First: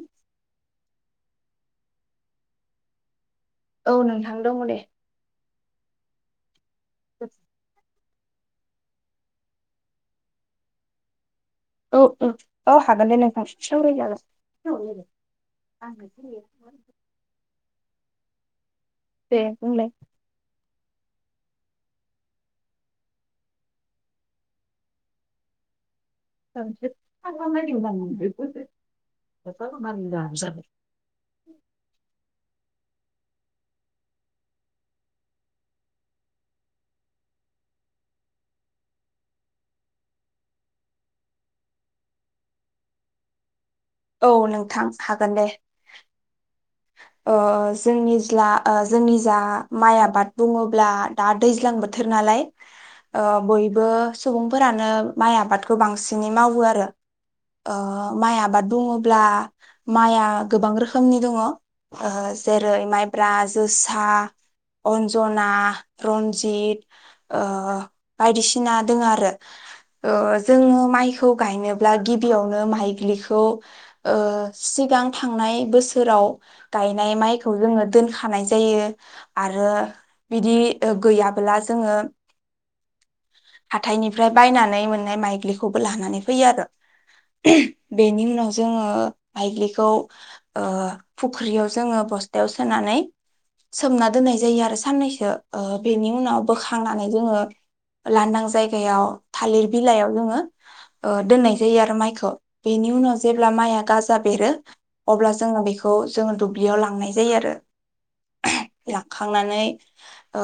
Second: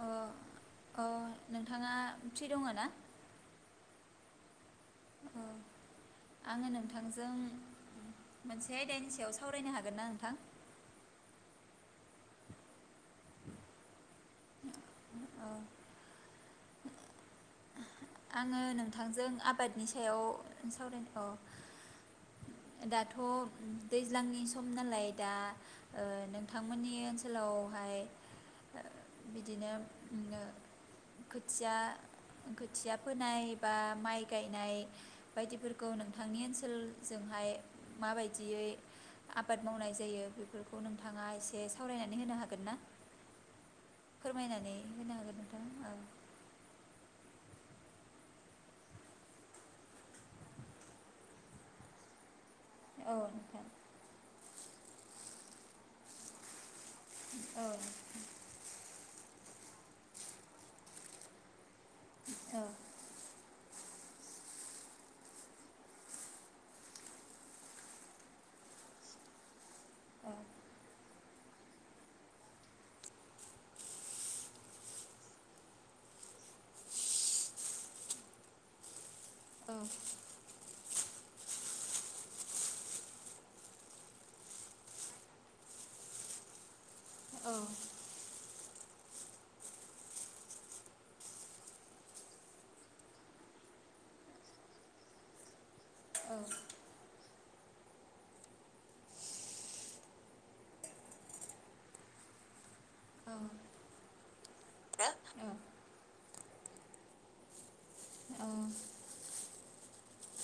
अ अ नोंथाङा फ्रि दङ ना? औ नोंथां दङ दे। अ आङो नोंथांजों मोनसे आयदानि सायाव सावरायनो हागोन ना नोंथां? औ औ हागोन दे नोंथां सावराय जागोन। [inaudible] अ आङो नों थांजों आबादनि बुंलाय सायाव सावरायनो औ। दाथ' दैज्लांनि सम नालाय दा ओ औ नोंथांमोननि ओनसोलावहाय ओ बिदिनो खोथिया खोथिया फोनाय बा माइ गायनाय बायदिफोरखौ नोंथांनि ओनसोल जोंहाय माबायदियै आबाद मावनाय जायो बेफोरखौ नोंथाङा एसे सावरायनानै होनो हागोन ना? फोरमायनानै नोंथां होनो हागोन दे नोंथां ओ। ओ जोंनि जा ओ जोंनि जा माइ आबाद बुङोब्ला दा दैज्लां बोथोर नालाय औ ओ नोंथां बयबो सुबुं फोरानो माइ आबादखौ बांसिनै मावो आरो। औ ओ माइ आबाद बुङोब्ला माइआ गोबां रोखोमनि दङ। ओ औ जेरै माइब्रा जोसा, अन्जना, रन्जित ओ बायदिसिना दोङो आरो ओ औ जोंनि माइखौ गायनोब्ला गिबियावनो माइग्लिखौ ओ सिगां थांनाय बोसोराव गायनाय माइखौ जोङो दोनखानाय जायो। आरो औ बिदि ओ गैयाबोला जोङो हाथायनिफ्राय बायनानै मोननाय माइग्लिखौबो लानानै फैयो आरो। औ [unintelligible] बेनि उनाव जोङो बाइग्लिखौ ओ फुख्रियाव जोङो बस्थायाव सोनानै सोमना दोननाय जायो आरो साननैसो ओ बेनि उनाव बोखांनानै जोङो लांदां जायगायाव थालिर बिलाइयाव जोङो ओ दोननाय जायो आरो माइखौ बेनि उन जेब्ला माइआ गाजा बेरो अब्ला जोङो बेखौ जोङो दुब्लियाव लांनाय जायो आरो। औ [unintelligible] लाखांनानै ओ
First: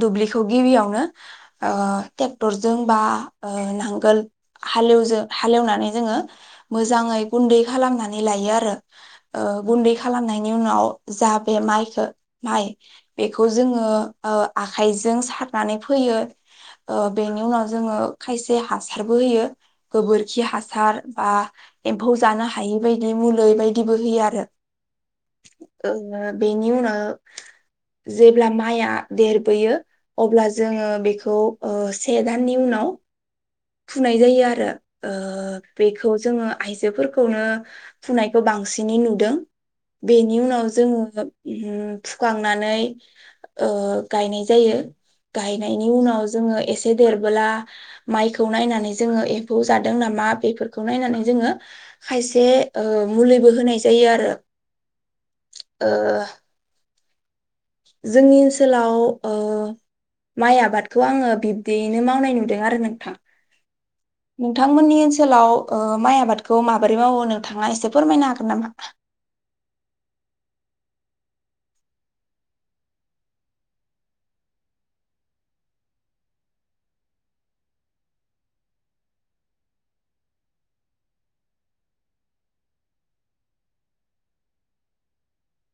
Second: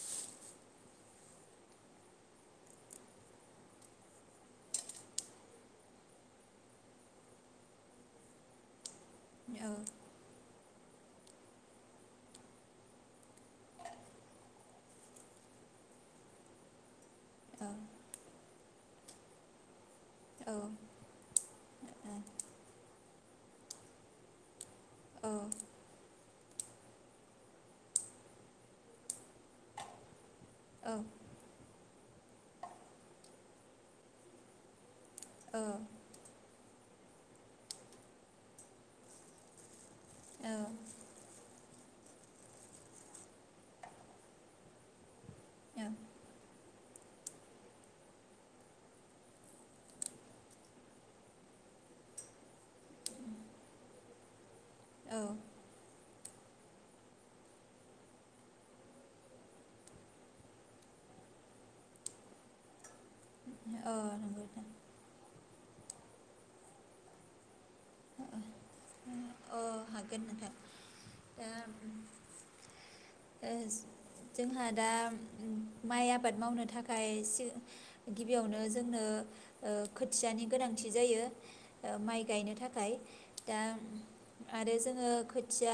दुब्लिखौ गिबियावनो ओ टेक्टरजों बा ओ नांगोल हालेवजो हालेवनानै जोङो मोजाङै गुन्दै खालामनानै लायो आरो। ओ गुन्दै खालामनायनि उनाव जा बे माइखो माइ बेखौ जोङो ओ आखाइजों सारनानै फोयो ओ बेनि उनाव जोङो खायसे हासारबो होयो। गोबोरखि हासार आ एम्फौ जानो हायि बाय इदि मुलै बायदिबो होयो आरो ओ बेनि उनाव जेब्ला माइआ देरबोयो अब्ला जोङो बेखौ ओ से दाननि उनाव फुनाय जायो आरो। ओ बेखौ जोङो आइ बेफोरखौनो फुनायखौ बांसिनै नुदों। बेनि उनाव जोङो उम। फुखांनानै ओ गायनाय जायो गायनायनि उनाव जोङो एसे देरबोला माइ खौ नायनानै जोङो एम्फौ जादों नामा बेफोरखौ नायनानै जोङो खायसे ओ मुलिबो होनाय जायो आरो औ ओ जोंनि ओनसोलाव ओ माइ आबादखौ आङो बिब्दियैनो मावनाय नुदों आरो नोंथां औ नंगौ नोंथां नोंथांमोननि ओनसोलाव ओ माइ आबादखौ माबोरै मावो नोंथांआ एसे फोरमायनो हागोन नामा। ओ हागोन नोंथां दा ओ जोंहा दा माइ आबाद मावनो थाखाय सो गिबियावनो जोंनो ओ खोथियानि गोनांथि जायो ओ माइ गायनो थाखाय दा आरो जोङो खोथिया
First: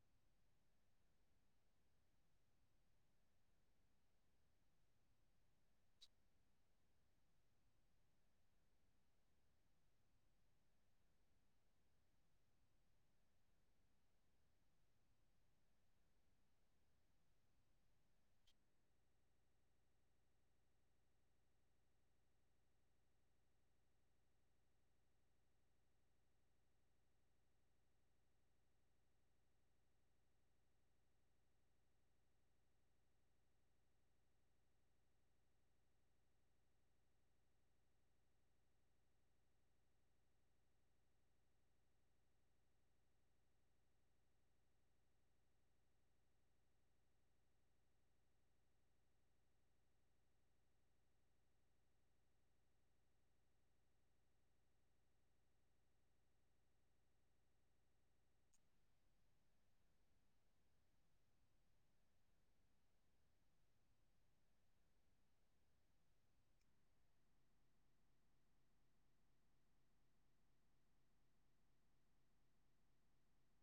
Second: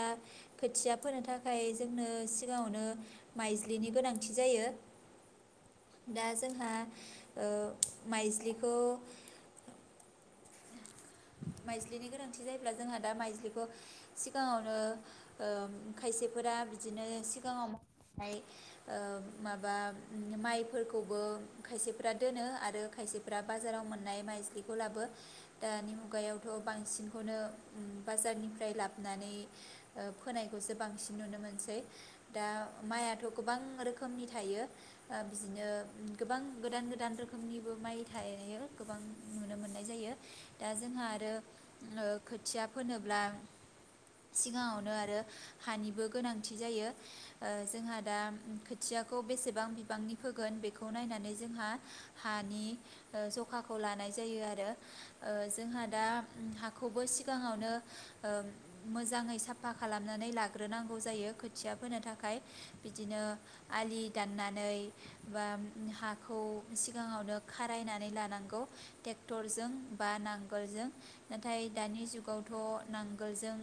खोथिया फोनो थाखाय जोंनो सिगाङावनो माइज्लिनि गोनांथि जायो दा जोंहा ओ माइज्लिखौ माइज्लिनि गोनांथि जायोब्ला जोंहा दा माइज्लिखौ सिगाङावनो ओम खायसेफोरा बिदिनो सिगाङाव ओ माबा माइफोरखौबो खायसेफ्रा दोनो आरो खायसेफ्रा बाजाराव मोननाय माइज्लिखौ लाबो दानि मु गायावथ' बांसिनखौनो बाजारनिफ्राय लाबोनानै ओ फोनायखौसो बांसिन नुनो मोनसै दा माइयाथ' गोबां रोखोमनि थायो ओ बिजिनो गोबां गोदान गोदान रोखोमनिबो माइ थायो गोबां नुनो मोननाय जायो दा जोंहा आरो ओ खोथिया फोनोब्ला सिगाङावनो आरो हानिबो गोनांथि जायो ओ जोंहा दा खोथियाखौ बेसेबां बिबांनि फोगोन बेखौ नायनानै जोंहा हानि ओ जखाखौ लानाय जायो आरो ओ जोंहा दा हाखौबो सिगाङावनो ओम मोजाङै साफा खालामनानै लाग्रोनांगौ जायो खोथिया फोनो थाखाय बिदिनो आलि दाननानै बा हाखौ सिगाङावनो खारायनानै लानांगौ टेक्टरजों बा नां गोलजों नाथाय दानि जुगावथ' नांगोलजों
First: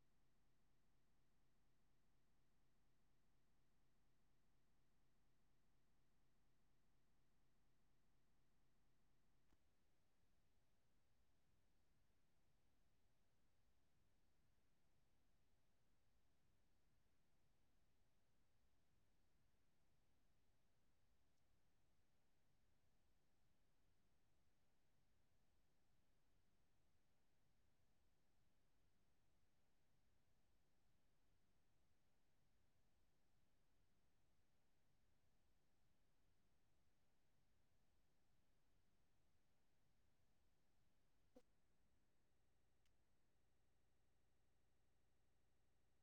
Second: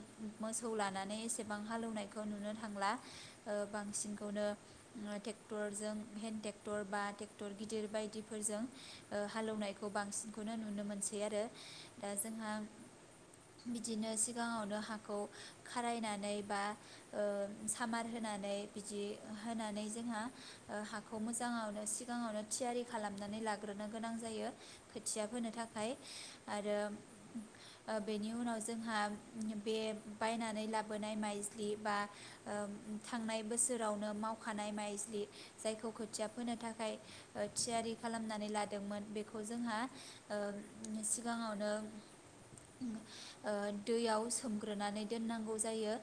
मोसौ लानानै एसेबां हालौनायखौ नुनो थांला ओ बांसिनखौनो ट्रेक्टरजों हेन्द ट्रेक्टर बा ट्रेक्टर गिदिर बायदिफोरजों ओ हालौवनायखौ बांसिनखौनो नुनो मोनसै आरो दा जोंहा बिदिनो सिगाङावनो हाखौ खारायनानै बा ओ सामार होनानै बिदि होनानै जोंहा ओ हाखौ मोजाङावनो सिगाङावनो थियारि खालामनानै लाग्रोनो गोनां जायो खोथिया होनो थाखाय। आरो ओ बेनि उनाव जोंहा बे बायनानै लाबोनाय माइज्लि बा ओम थांनाय बोसोरावनो मावखानाय माइज्लि जायखौ खोथिया फोनो थाखाय ओ थियारि खालामनानै लादोंमोन बेखौ जोंहा ओ सि गाङावनो ओ दैयाव सोमग्रोनानै दोननांगौ जायो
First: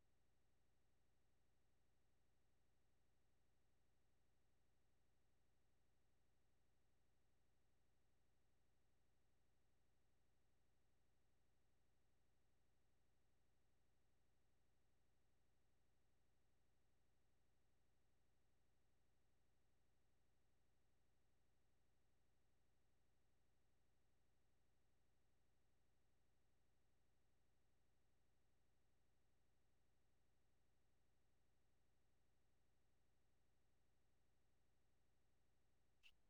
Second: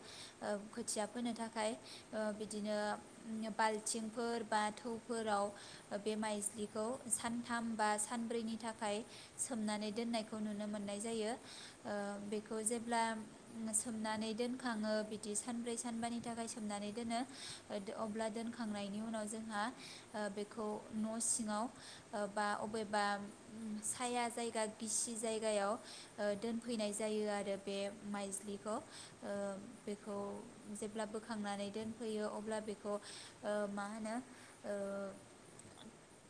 ओ खोथिया फोनो थाखाय ओ बिदिनो बाल्थिंफोर बा थौफोराव बे माइज्लिखौ सानथाम बा सानब्रैनि थाखाय सोमनानै दोननायखौ नुनो मोननाय जायो ओ बेखौ जेब्ला सोमनानै दोनखाङो बिदि सानब्रै सानबानि थाखाय सोमनानै दोनो अब्ला दोनखांनायनि उनाव जोंहा ओ बेखौ न सिङाव बा अबेबा साया जायगा गिसि जायगायाव ओ दोनफैनाय जायो आरो बे माइज्लिखौ ओ बेखौ जेब्ला बोखांनानै दोनफैयो अब्ला बेखौ ओ मा होनो ओ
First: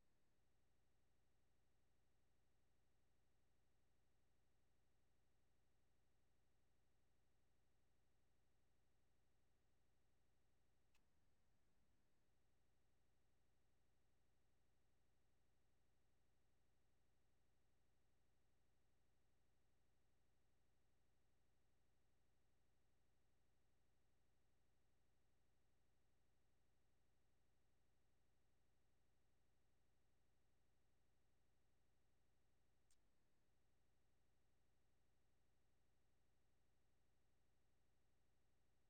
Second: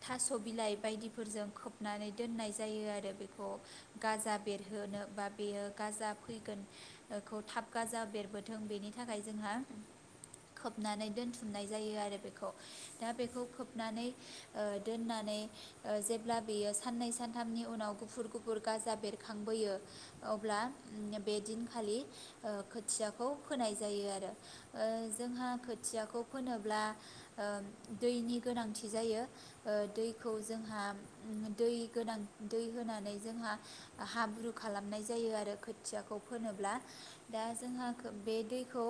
थास' बिलाइ बायदिफोरजों खोबनानै दोननाय जायो आरो बे खौ गाजा बेरहोनो बा बेयो गाजा फैगोन खौ थाब गाजा बेरबोथों बेनि थाखाय जोंहा खोबनानै दोनथुमनाय जायो आरो बेखौ दा बेखौ खोबनानै ओ दोननानै ओ जेब्ला बेयो साननै सानथामनि उनाव गुफुर गुफुर गाजा बेरखांबोयो अब्ला बे दिनखालि ओ खोथिखौ फोनाय जायो आरो ओ जोंहा खोथियाखौ फोनोब्ला ओ दैनि गोनांथि जायो ओ दैखौ जोंहा दै गोनां दै होनानै जोंहा हाब्रु खालामनाय जायो आरो खोथियाखौ फोनोब्ला दा जोंहा बे दैखौ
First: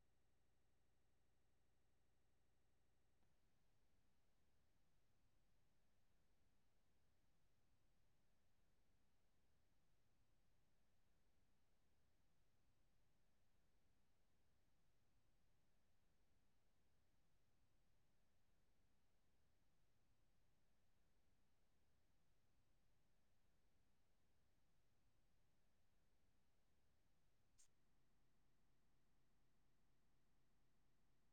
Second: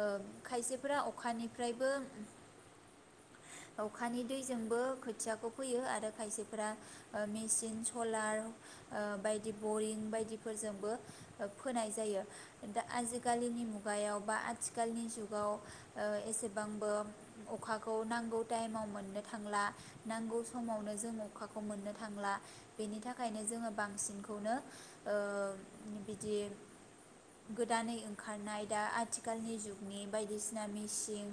ओ खायसेफोरा अखानिफ्रायबो अखानि दैजोंबो खोथियाखौ फोयो आरो खायसेफोरा ओ मेसिन सलार आ बायदि बरिं बायदिफोरजोंबो फोनाय जायो दा आजिखालिनि मुगायाव बा आथिखालनि जुगाव ओ एसेबांबो अखाखौ नांगौ टाइमाव मोननो थांला नांगौ समावनो जों अखाखौ मोननो थांला बेनि थाखायनो जोङो बांसिनखौनो ओ बिदि गोदानै ओंखारनाय दा आथिखालनि जुगनि बायदिसिना मेसिं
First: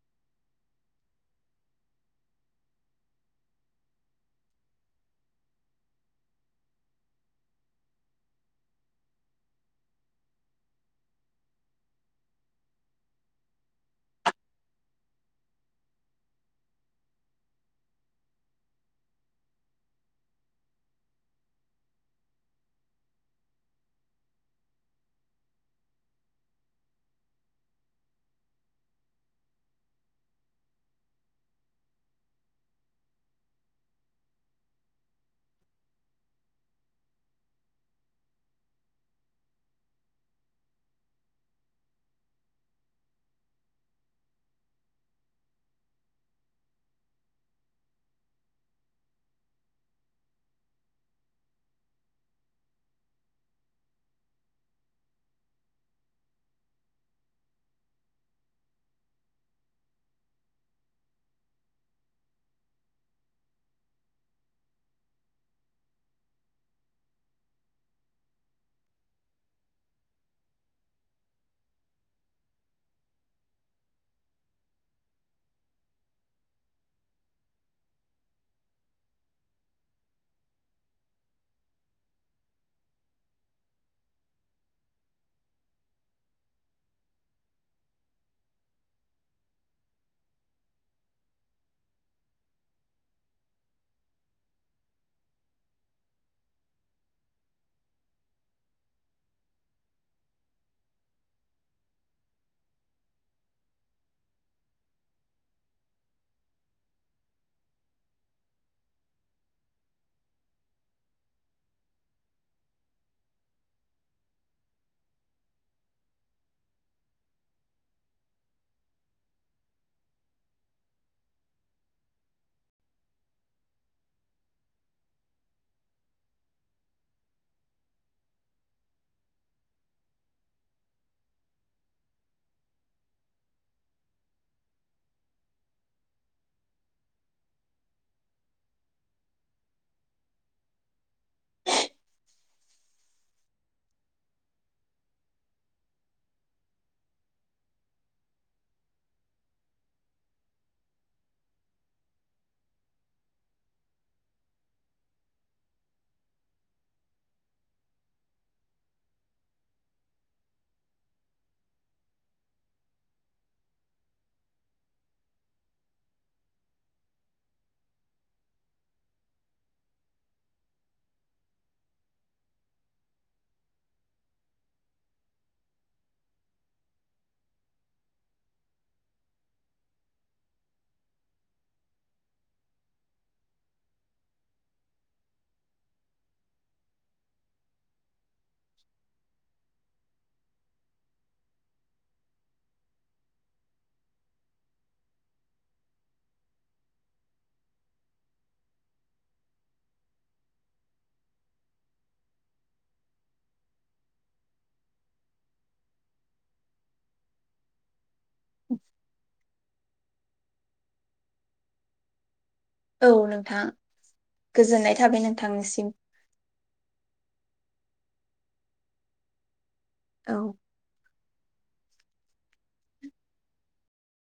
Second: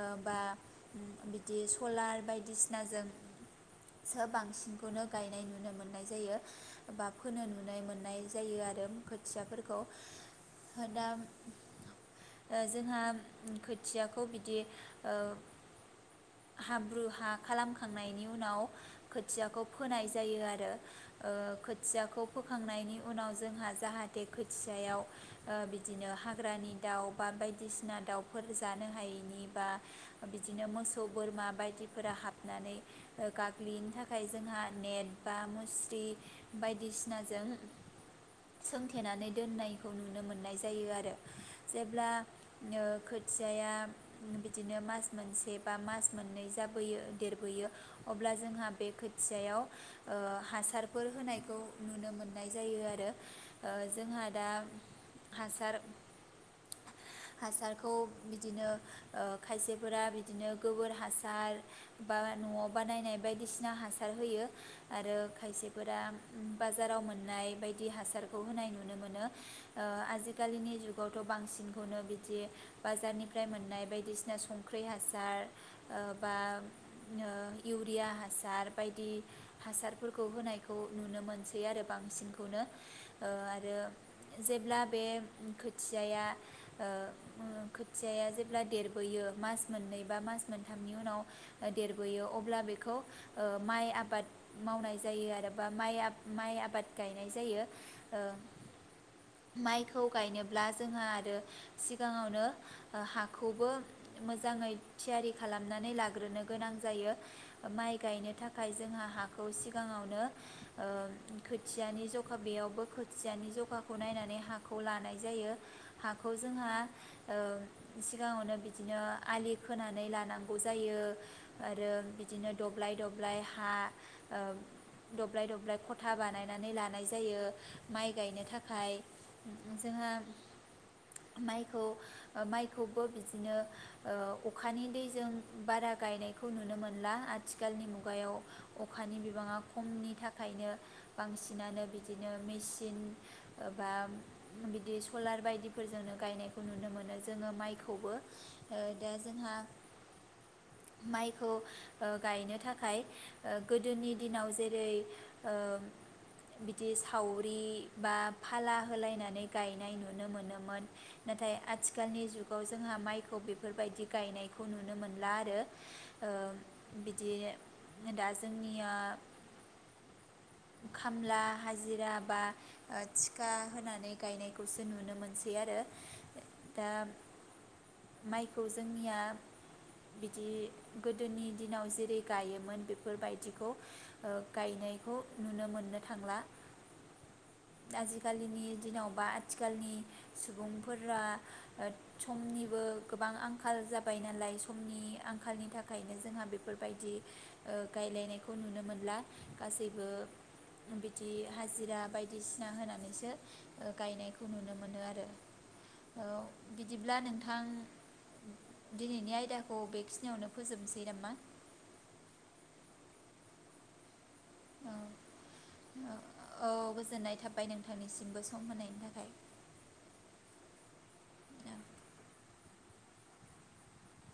ओ बा बिदि सलार बायदिसिनाजोंसो बांसिनखौनो गायनाय नु यो मोननाय जायो बा फोनो नुनो मोननाय जायो आरो खोथियाफोरखौ दा जोंहा खोथियाखौ बिदि ओ हाब्रु हा खालामखांनायनि उनाव खोथियाखौ फोनाय जायो आ रो ओ खोथियाखौ फोखांनायनि उनाव जोंहा जाहाथे खोथियायाव ओ बिदिनो हाग्रानि दाउ बा बायदिसिना दाउफोर जानो हायैनि बा बिदिनो मोसौ बोरमा बायदिफोरा हाबनानै ओ गाग्लियैनि थाखाय जोंहा नेट बा मुस्रि बायदिसिनाजों सोंथेनानै दोननायखौ नुनो मोननाय जायो आरो जेब्ला नो खोथियाया बिदिनो मास मोनसे बा मास मोननै जाबोयो देरबोयो अब्ला जोंहा बे खोथियाव ओ हासारफोर होनायखौ नुनो मोननाय जायो आरो ओ जोंहा दा हासार हासारखौ बिदिनो ओ खायसेफोरा बिदिनो गोबोर हासार बा न'आव बानायनाय बायदिसिना हासार होयो। आरो खायसेफोरा बाजाराव मोननाय बायदि हासारखौ होनाय नुनो मोनो ओ आजिखालिनि जुगावथ' बांसिनखौनो बिदि बाजारनिफ्राय मोननाय बायदिसिना संख्रि हासार ओ बा ओ इउरिया हासार बायदि हासारफोरखौ होनायखौ नुनो मोनसै आरो बांसिनखौनो ओ आरो जेब्ला बे खोथियाय ओ खोथियाया जेब्ला देरबोयो मास मोननै बा मास मोनथामनि उनाव देरबोयो अब्ला बेखौ ओ माइ आबाद मावनाय जायो आरो बा माइ आब माइ आबाद गायनाय जायो ओ माइखौ गायनोब्ला जोंहा आरो सिगाङावनो हाखौबो मोजाङै थियारि खालामनानै लाग्रोनो गोनां जायो माइ गायनो थाखाय जोंहा हा खौ सिगाङावनो ओ खोथियानि जखा बेयावबो खोथियानि जखाखौ नायनानै हाखौ लानाय जायो हाखौ जोंहा ओ सिगाङावनो बिदिनो आलि खोनानै लानांगौ जायो आरो बिदिनो दब्लाय दब्लाय हा ओ दब्लाय दब्लाय खथा बानायनानै लानाय जायो माइ गायनो थाखाय जोंहा माइखौ ओ माइखौबो बिदिनो ओ अखानि दैजों बारा गायनायखौ नुनो मोनला आथिखालनि मुगायाव अखानि बिबाङा खमनि थाखायनो बांसिनानो बिदिनो मेसिन बा बिदि सलार बायदिफोरजोंनो गायनायखौ नुनो मोनो जोङो माइखौबो ओ दा जोंहा माइखौ ओ गायनो थाखाय ओ गोदोनि दिनाव जेरै ओ बिदि सावरि बा फाला होलायनानै गायनाय नुनो मोनोमोन नाथाय आथिखालनि जुगाव जोंहा माइखौ बेफोरबायदि गायनायखौ नुनो मोनला आरो ओ बिदि दा जोंनिया खामला हाजिरा बा ओ थिखा होनानै गायनायखौसो नुनो मोनसै आरो दा माइखौ जोंनिया बिदि गोदोनि दिनाव जेरै गायोमोन बे फोरबायदिखौ ओ गायनायखौ नुनो मोननो थांला आजिखालिनि दिनाव बा आथिखालनि सुबुंफोरा ओ समनिबो गोबां आंखाल जाबाय नालाय समनि आंखालनि थाखायनो जोंहा बेफोरबायदि ओ गायलायनायखौ नुनो मोनला गासैबो बिदि हाजिरा बायदिसिना होनानैसो ओ गायनायखौ नुनो मोनो आरो ओ बिदिब्ला नोंथां दिनैनि आयदा औ बेखिनियावनो फोजोबनोसै नामा औ नोंथां औ गोजोननाय थाबाय नोंथांनिसिम थां निसिमबो सम होनायनि थाखाय। औ